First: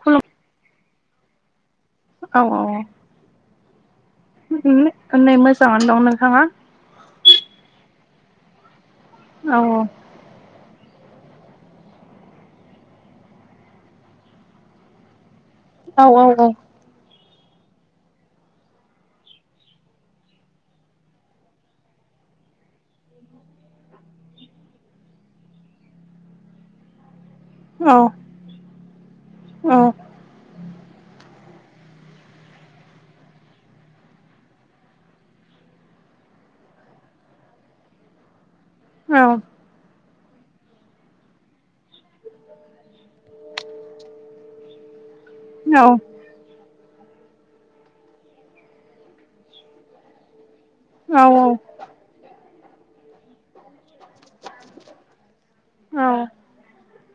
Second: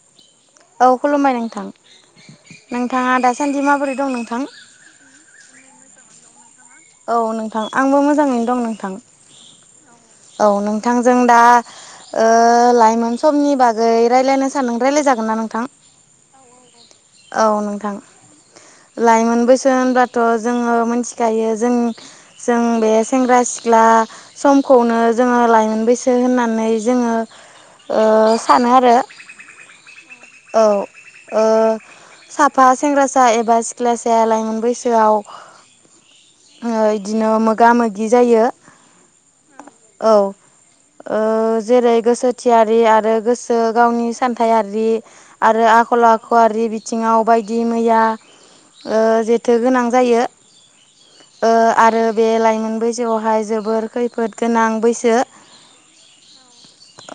खुलुम औ खुलुमबाय नोंथां औ औ नोंथाङा दासान्दि माबोरै दं नोंथां [unintelligible] नै मोजाङानो दं नोंथाङा औ नोंथां आंबो मोजाङैनो दं नोंथां औ औ नोंथां जों दा ओ लाइमोन समनि बागै रायलायनो सानदों रायलाय जागोन ना नोंथां औ औ औ औ नोंथां लाइमोन बैसो होनबाथ' जोङो मोनथिखायो जों जों बे सेंग्रा सिख्ला समखौनो जोङो लाइमोन बैसो होननानै जोङो औ ओ सानो आरो औ औ ओ साफा सेंग्रासा एबा सिख्लासाया लाइमोन बैसोआव ओ इदिनो मोगा मोगि जायो औ औ ओ जेरै गोसोथियारि आरो गोसो गावनि सान्थायारि आरो औ आखल आखुवारि बि सिङाव बायदि मैया ओ जेथो गोनां जायो औ ओ आरो बे लाइमोन बैसोआवहाय जोबोर खै फोद गोनां बैसो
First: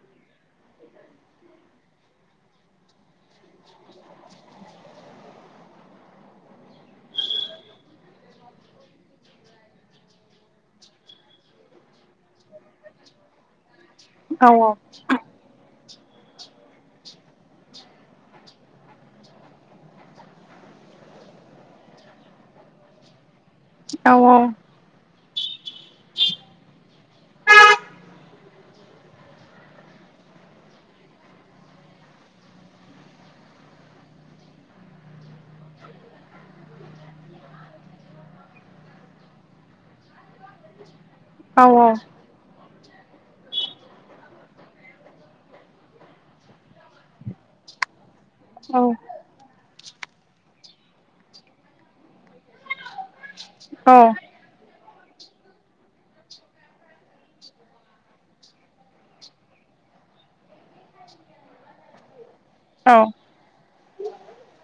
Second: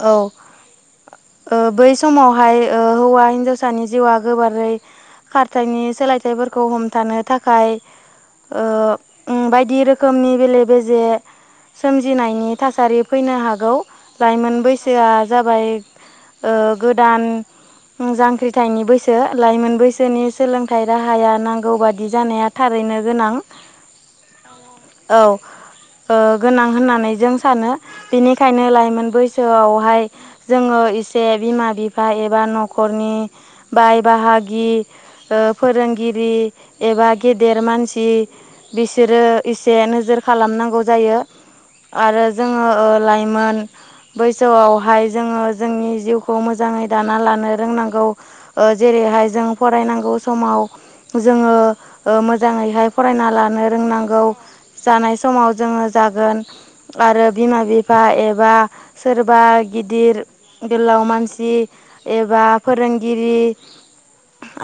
औ ओ बै समावहाय ओ हौवा हिन्जावसानि जिउआ गोबा रै खारथायनि सोलायथायफोरखौ हमथानो थाखाय ओ उम बायदि रोखोमनि बेले बेजे सोमजिनायनि थासारि फैनो हागौ औ लाइमोन बैसोआ जाबाय ओ गोदान जांख्रिथायनि बैस [unintelligible] लाइमोन बैसोनि सोलोंथाइ राहाया नांगौ बादि जानाया थारैनो गोनां औ औ औ ओ गोनां होननानै जों सानो बिनिखायनो लाइमोन बैसोआवहाय जोङो इसे बिमा बिफा एबा न'खरनि बाय बाहागि ओ फोरोंगिरि एबा गेदेर मानसि बिसोरो इसे नोजोर खालामनांगौ जायो आरो जोङो लाइमोन बैसोआवहाय जोङो जोंनि जिउखौ मोजाङै दाना लानो रोंनांगौ जेरैहाय जों फरायनांगौ समाव जोङो मोजाङैहाय फरायना ला नो रोंनांगौ औ जानाय समाव जोङो जागोन आरो बिमा -बिफा एबा सोरबा गिदिर गोलाव मानसि एबा फोरोंगिरि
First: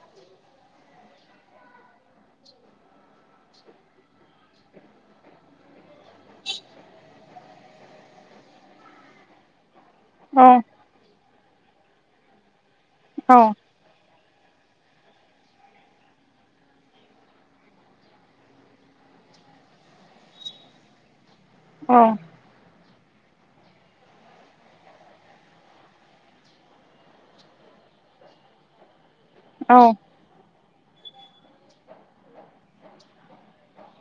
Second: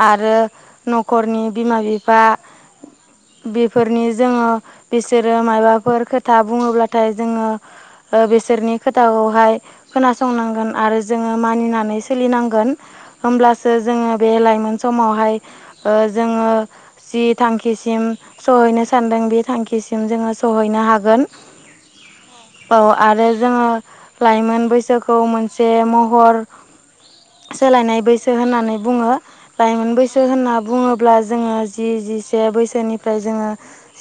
आरो न'खरनि बिमा बिफा बेफोरनि जोङो बिसोरो माबाफोर खोथा बुङोब्लाथाय जोङो बिसोरनि खोथाखौहाय खोनासंनांगोन आरो जोङो मानिनानै सोलिनांगोन होमब्लासो जोङो बे लाइमोन समावहाय ओ जोङो जि थांखिसिम सहैनो सानदों बे थांखिसिम जोङो सहैनो हागोन औ औ आरो जोङो लाइमोन बैसोखौ मोनसे महर सोलायनाय बैसो होननानै बुङो लाइमोन बैसो सो होनना बुङोब्ला जोङो जि जिसे बैसोनिफ्राय जोङो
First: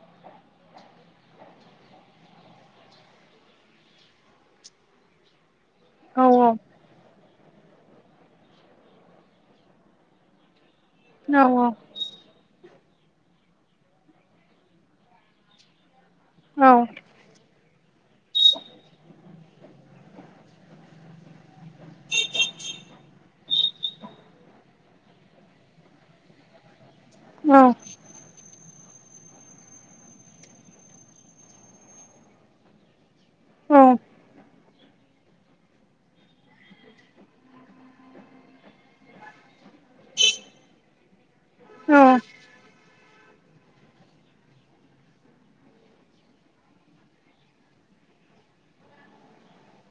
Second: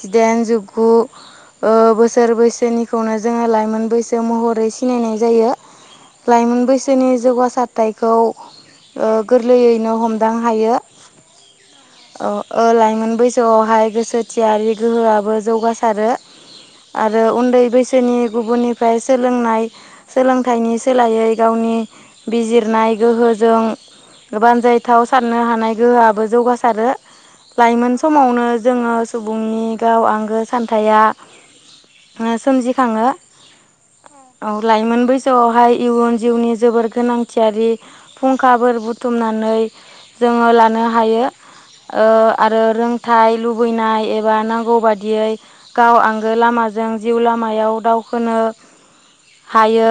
जिदाइन जिगु बोसोर बैसोनिखौनो जोङो लाइमोन बैसो महरै सिनायनाय जायो लाइमोन बैसोनि जौगासारथायखौ गोरलैयैनो हमदां हायो औ औ लाइमोन बैसोआवहाय गोसोथियारि गोहोआबो जौगासारो आरो उन्दै बैसोनि गुबुननिफ्राय सोलोंनाय सोलोंथाइनि सोलायै गावनि बिजिरनाय गोहोजों बानजायथाव साननो हानाय गोहोआबो जौगासारो लाइमोन समावनो जोङो सुबुंनि गाव आंगो सान्थाया सोमजिखाङो औ लाइमोन बैसोआवहाय इयुन जिउनि जोबोर गोनांथियारि अखाफोरो बुथुमनानै जोङो लानो हायो। आरो रोंथाइ लुबैनाय एबा नांगौ बादियै गाव आंगो लामाजों जिउ लामायाव दावखोनो हायो।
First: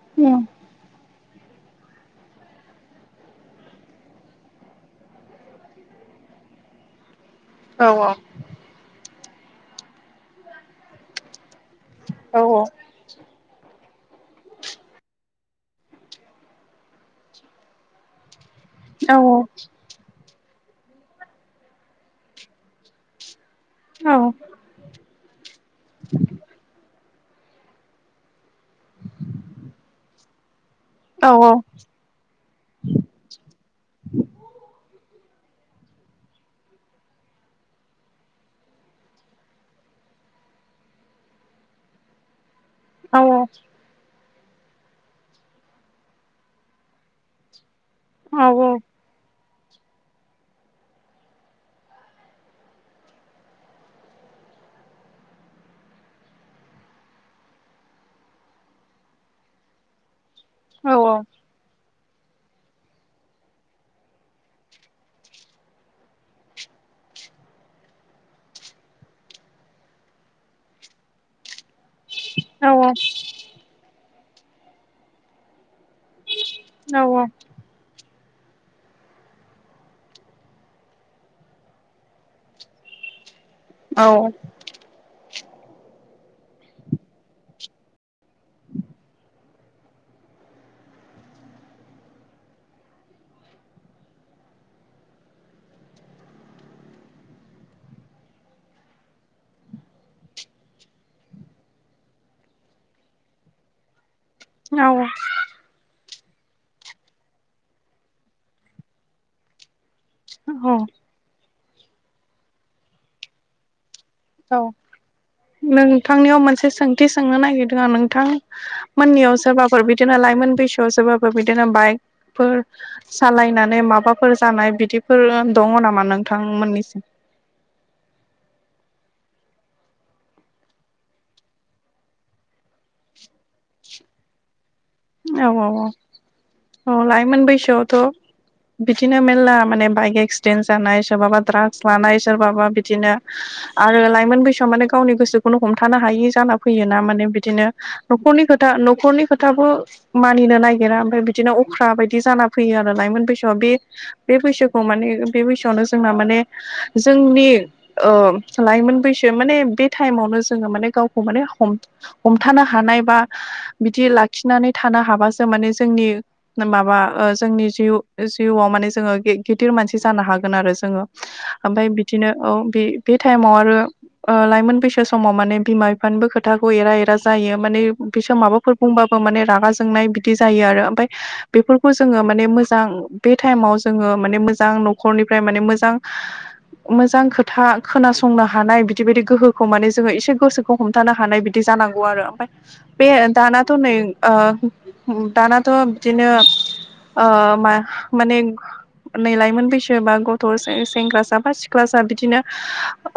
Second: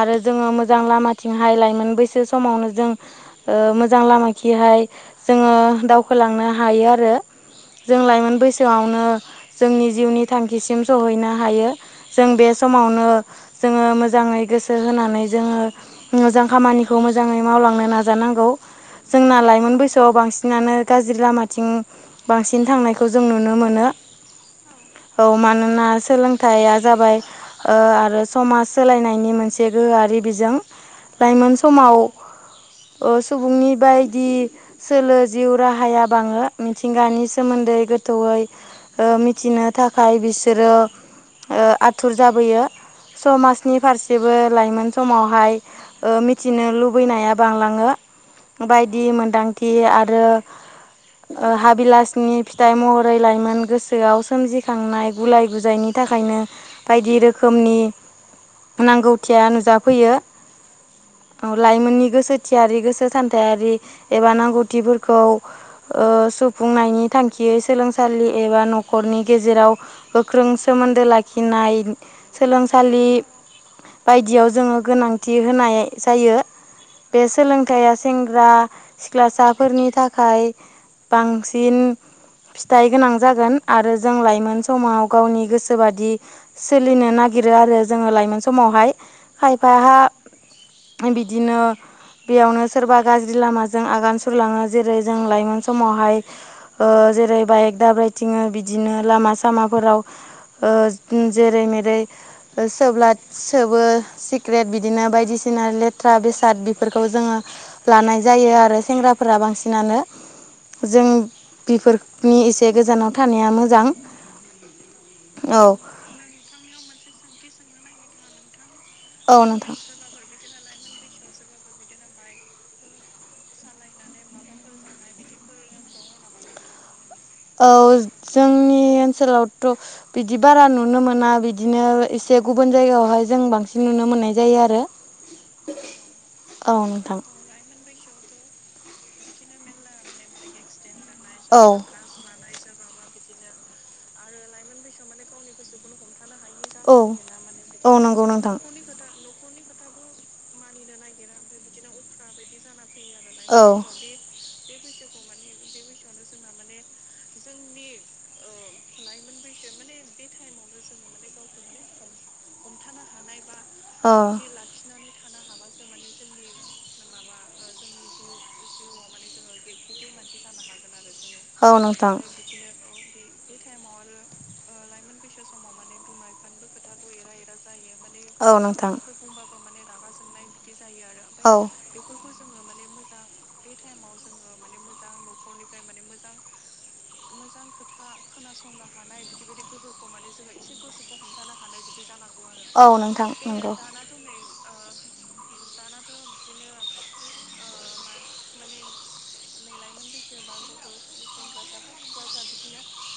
आरो जोङो मोजां लामाथिंहाय लायमोन बैसो समावनो जों मोजां लामााखिहाय जोङो दावखोलांनो हायो आरो जों लाइमोन बैसोआवनो जोंनि जिउनि थांखिसिम सहैनो हायो जों बे समावनो जोङो मोजाङै गोसो गोसो होनानै जोङो मोजां खामानिखौ मोजाङै मावलांनो नाजानांगौ जोंना लाइमोन बैसो स' बांसिनानो गाज्रि लामाथिं बांसिन थांनायखौ जों नुनो मोनो। औ मानोना सोलोंथाइया जाबाय आरो समाज सोलायनायनि मोनसे गोहोआरि बिजों लाइमोन समाव सुबुंनि बायदि सोलो जिउ राहाया बाङो मिथिंगानि सोमोन्दै गोथौयै मिथिनो थाखाय बिसोरो आथुर जाबोयो समाजनि फारसेबो लाइमोन समावहाय मिथिनो लुबै नाया बांलाङो बायदि मोन्दांथि आरो हाबिलासनि फिथाइ महरै लाइमोन गोसोआव सोमजिखांनाय गुलाय गुजायनि थाखायनो बायदि रोखोमनि नांगौथिया नुजाफैयो औ औ लाइमोननि गोसोथियारि गोसो सान्थायारि एबा नांगौथिफोरखौ सुफुंनायनि थांखियै सोलोंसालि एबा न'खरनि गेजेराव गोख्रों सोमोन्दो लाखिनाय सोलोंसालि बायदियाव जोङो गोनांथि होनाय जायो। बे सोलों थाया सेंग्रा सिख्लासाफोरनि थाखाय बांसिन। फिथाइ गोनां जागोन आरो जों लाइमोन समाव गावनि गोसोबादि। सोलिनो नागिरो आरो जोङो लाइमोन समावहाय खायफाहा बिद दिनो यावनो सोरबा गाज्रि लामाजों आगान सुरलाङो जेरै जों लाइमोन समावहाय। ओ-जेरै बाइक दाब्रायथिङो बिदिनो लामा सामाफोराव। ओ-जेरै मेरै ओ-सोब्ला ओ-सोबो सि ग्रेट बिदिनो बायदिसिना लेट थ्रा बेसाद बेफोरखौ जोङो लानाय जायो आरो सेंग्राफोरा बांसिनानो। औ जों बेफोरनि एसे गोजानाव थानाया मोजां। औ औ नोंथांनियाव मोनसे सोंथि सोंनो नागिरदों आं नोंथां। मोननियाव औ नोंथां सोरबाफोर बिदिनो लाइमोन बैसोआव सोरबाफोर बिदिनो बाइकफोर? सालायनानै माबाफोर जानाय बिदिफोर दङ नामा नोंथांमोननि? औ जोंनि ओनसोलावथ' बिदि बारा नुनो मोना बिदिनो एसे गुबुन जायगायावहाय जों बांसिन नुनो मोननाय जायो आरो औ औ औ औ लायोमोन बैसोआवथ'। बिदिनो मेल्ला माने बाइक एक्सिडेन्ट जानाय सोरबाबा औ द्राग्स लानाय सोरबाबा बिदिनो। आरो लाइमोन बैसोआ माने गावनि गोसोखौनो हमथानो हायि जाना फैयोना फैयो माने बिदिनो न'खरनि खोथा न'खरनि खोथाखो मानिनो नागिरा ओमफ्राय बिदिनो अख्रा बायदि जाना फैयो आरो लाायमोन बैसोआ बे। बे बैसोखौ माने बे बैसोआवनो जोंना माने जोंनि। ओ-लाइमोन बैसो माने बे टाइमावनो जोङो माने गावखौ माने हम हमथानो हानाय बा फोथायनानै थानो हाबा बिदि लाखिनानै थानो हाबासो माने जोंनि। माबा ओ-जोंनि जिउ ओ-जिउआव माने जोङो गि-गिदिर मानसि जानो हागोन आरो जोङो। हागोन ओमफाय आरो जोङो ओमफ्राय बिदिनो औ बे। बे टाइमाव आरो लाइमोन बैसो समाव माने बिमा बिफानिबो खोथाखौ एरा एरा जायो माने। बिसोर मोजांफोर माबाफोर बुंबाबो माने रागा जोंनाय बिदि जायो आरो ओमफफ्राय ओ बेफोर खौ जोङो माने मोजां बे टाइमाव जोङो माने मोजां न'खरनिफ्राय माने मोजां। मोजां खोथा खोनासंनो हानाय बिदि बायदि गोहोखौ माने जोङो एसे गोसो खौ हमथानो हानाय बिदि जानांगौ आरो ओमफ्राय औ बिसोरो बे लेखा दानाथ' नै फनावसो ओ-दानाथ' बिदिनो ओ-मा-माने। नै लाइमोन बैसो बा गथ' सेंग्रासा बा सिख्लासा बिदिनो।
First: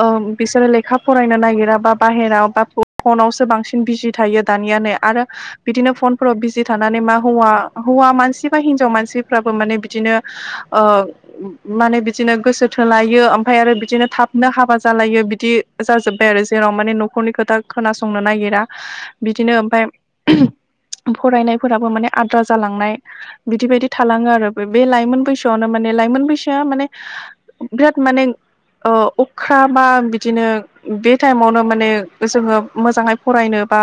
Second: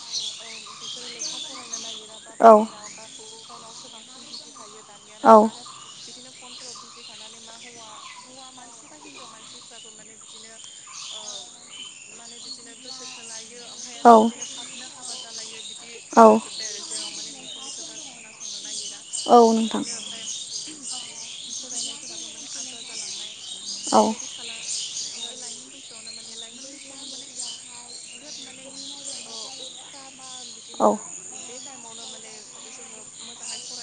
ओ बिसोरो लेखा फरायनो नागिरा बा बाहेराव बा फनावसो बांसिन बिजि थायो दानिया ने आरो। बिदिनो फनफोराव बिजि थानानै मा हौवा हौवा मानसि बा हिनजाव मानसिफ्राबो माने बिदिनो। ओ-माने माने बोसोरसे लायो ओमफ्राय आरो थाबनो हाबा जालायो बिदि जाजोब्बाय आरो जोंनाव माने न'खरनि खोथाखौ खोनासंनो नागिरा ओमफ्राय बेबायदि खालामो बिदिनो गोसो थोलायो। ओमफफ्राय आरो बिदिनो थाबनो हाबा जालायो बिदि जाजोब्बाय आरो जेराव। माने न'खरनि खोथा खोनासंनो नागिरा बिदिनो ओमफाय औ फरायनायफोराबो माने आद्रा जालांनाय बिदि बायदि थालाङो आरो। बे लाइमोन बैसोआवनो माने लाइमोन बैसोआ माने बिराद माने ओ-अख्रा बा बिदिनो बे टाइमावनो माने जोङो मोजांहै फरायनो बा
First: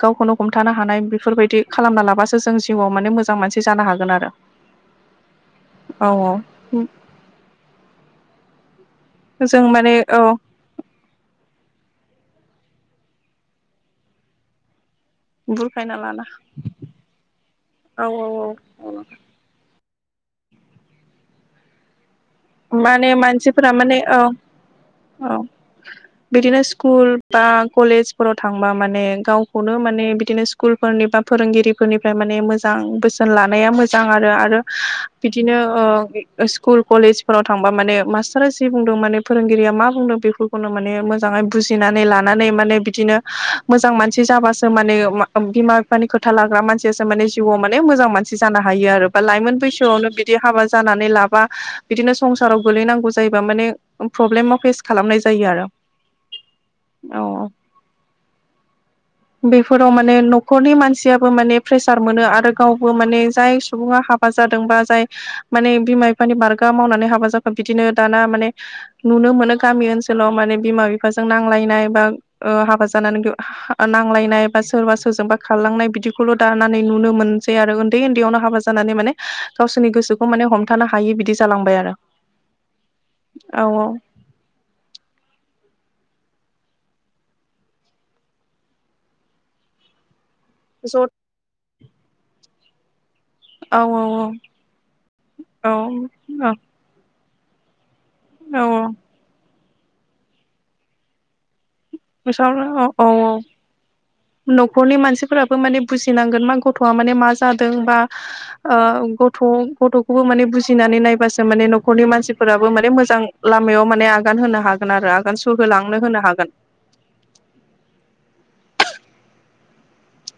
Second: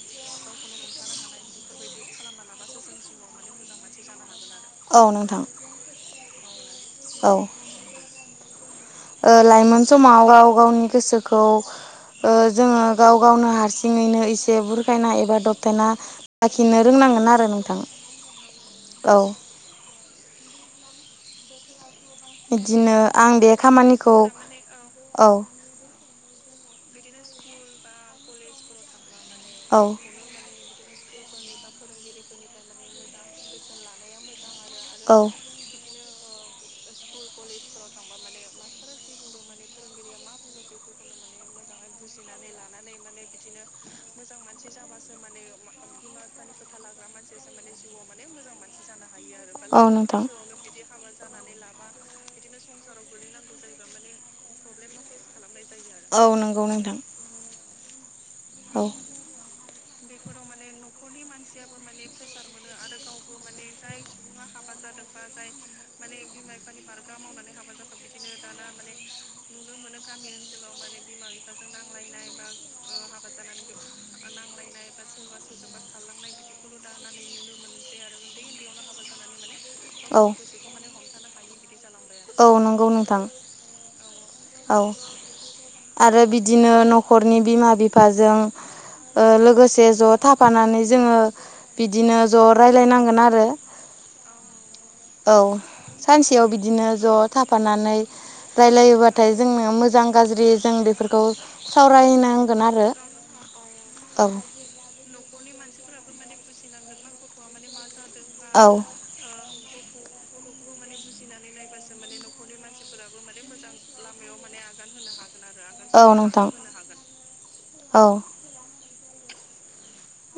गावखौनो हमथानो हानाय बेफोरबायदि खालामना लाबासो जों जिउआव माने मोजां मानसि जानो हागोन आरो। औ नोंथां। औ औ। औ। ओ जों लाइमोन माने औ समाव गाव गावनि गोसो खौ ओ जोङो गाव गावनो हारसिङैनो एसे बुरखायनाय एबा दबथायना बुरखायना लाना लाखिनो रोंनांगोन आरो नोंथां औ औ औ [unintelligible] [inaudible] माने आं बे मानसिफोरा माने खामानिखौ औ औ-औ बिदिनो स्कुल बा कलेजफोराव थांबा माने गावखौनो माने बिदिनो स्कुलफोरनि बा फोरोंगिरिफोरनिफ्राय माने मोजां बोसोन लानाया मोजां आरो आरो आरो बिदिनो ओ स्कुल कलेज फोराव थांबा माने मास्टारा जि बुंदों माने फोरोंगिरिया मा बुंदों बेफोरखौनो माने मोजाङै बुजिनानै लानानै माने बिदिनो मोजां मानसि जाबासो माने बिमा बिफा खोथा लाग्रा मानसियासो माने जिउआव मान मोजां मानसि ज हायो। बा लाइमोन बैसोआवनो बिदि हाबा जानानै लाबा बिदिनो संसाराव गोलैनांगौ जायोबा माने प्रब्लेमाव फेस खालामनाय जायो आरो औ नंगौ नोंथां। औ-औ औ- बेफोराव माने न'खरनि मानसियाबो माने प्रेसार मोनो आरो गावबो माने जाय सुबुङा हा बा जादोंबा जाय बा जाय माने बिमा बि मावनानै हाबा जाखो बिदिनो दाना माने नुनो मोनो गामि ओनसोलाव माने बिमा बिफा बिफाजों नांलायनाय बा हाबा जानानै नांलायनाय बा सोरबा सोरजोंबा खारलांनाय बिदिखौल' दानानै नुनो मोनसै आरो उन्दै उन्दैयावनो हाबा जानानै माने गावसोरनि गोसोखौ माने हमथानो हायि बिदि जालांबाय आरो औ नंगौ नोंथां। औ-औ औ आरो बिदिनो न'खरनि बिमा बिफाजों लोगोसे ज' थाफानानै ज' औ जोङो बिदिनो ज' रायलायनांगोन आरो औ औ औ औ सानसेयाव बिदिनो ज' थाफानानै रायजलायोबाथाय जोंनो मोजां गाज्रि जों बेफोरखौ सावरायनांगोन आरो औ-औ-औ न'खरनि मानसिफोरा बुजिनांगोन गथ म मा जादों बा ओ गथ गथ खौबो माने बुजिनानै नायबासो माने न'खरनि मानसिफोराबो माने मोजां लामायाव माने आगान होनो हागोन आरो आगान सु औ नोंथां औ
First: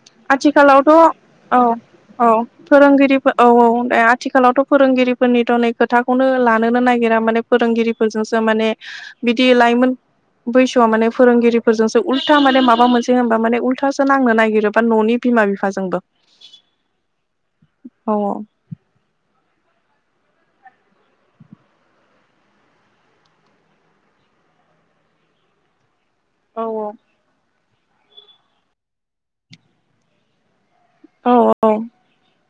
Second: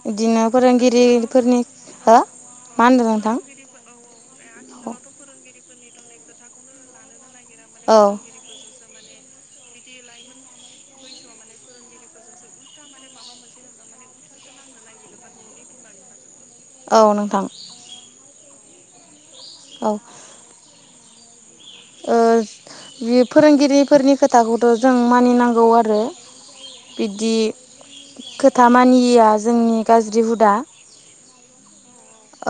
बिदिनो आथिखालावथ' फोरोंगिरिफोरनि हो औ-औ मा होनदों नोंथां? फोरोंगिरिफोर औ-औ दे आथिखालावथ' फोरोंगिरिफोरनिथ' नै खोथाखौनो लानोनो नागिरा माने फोरोंगिरिफोरजोंसो फोरोंगिरिफोरजों माने बिदि लाइमोन बैसोआ माने फोरोंगिरिफोरजोंसो उल्था माने माबा मोनसे होनबा माने उल्थासो नांनो नागिरोब बा न'नि बिमा बिफाजोंबो औ नोंथां। औ-औ औ ओ बे फोरोंगिरिफोरनि खोथाखौथ' जों मानिनांगौ आरो औ-औ बिदि खोथा मानियैया जोंनि गाज्रि हुदा। औ औ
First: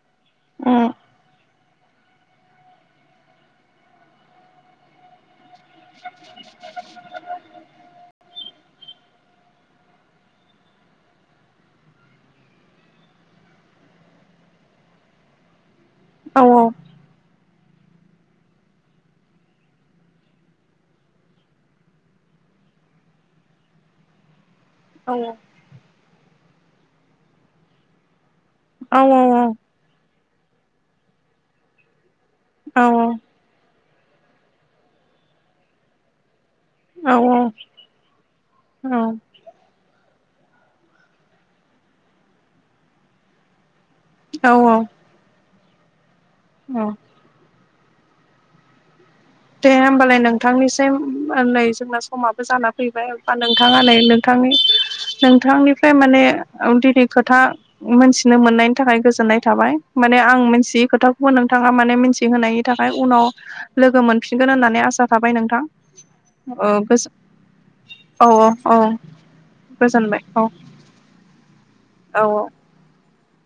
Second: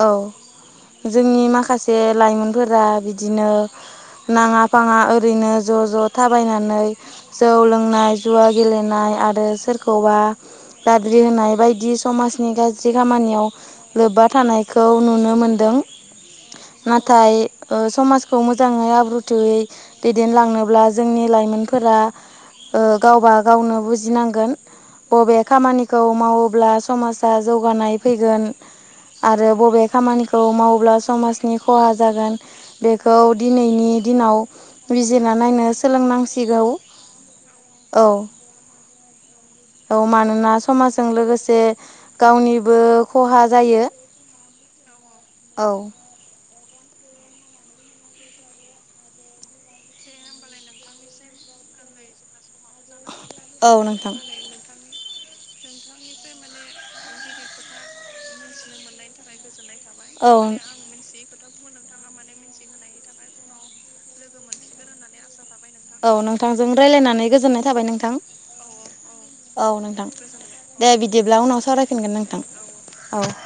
औ जोंनि माखासे लाइमोनफोरा बिदिनो नाङा फाङा ओरैनो ज' ज' थाबायनानै जौ लोंनाय जुवा गेलेनाय आरो सोरखौबा दाद्रि होनाय बायदि समाजनि गाज्रि खामानियाव लोब्बा थानायखौ नुनो मोनदों। नाथाय ओ समाजखौ मोजांङै आब्रु थोयै दैदेनलांनोब्ला जोंनि लाइमोनफोरा ओ गावबा गावनो बुजिनांगोन। बबे खामानिखौ मावोब्ला समाजा जौगानाय फैगोन आरो बबे खामानिखौ मावोब्ला समाजनि खहा जागोन बेखौ दिनैनि दिनाव बिजिरना नायनो सोलोंनांसिगौ औ औ औ औ मानोना समाजजों लोगोसे गावनिबो खहा जायो। औ औ औ औ दे होमबालाय नोंथांनिसम नै जोंना समाबो जान फैबाय बा नोंथांङा औ नै नोंथां। नोंथांनि नोंथांनिफ्राय माने दिनै खोथा मिथिनो मोननायनि थाखाय गोजोननाय थाबाय। माने आं मिथियै खोथाखौबो नोंथांङा माने मिथिहोनायनि थाखाय उनाव लोगो मोन फिनगोन होननानै आसा थाबाय नोंथां। औ नोंथांजों औ रायज्लायनानै गोजोननाय थाबाय नोंथां। औ औ औ नोंथां गोजोनबाय औ दे बिदिब्ला उनाव सावरायफिनगोन औ औ नोंथां औ।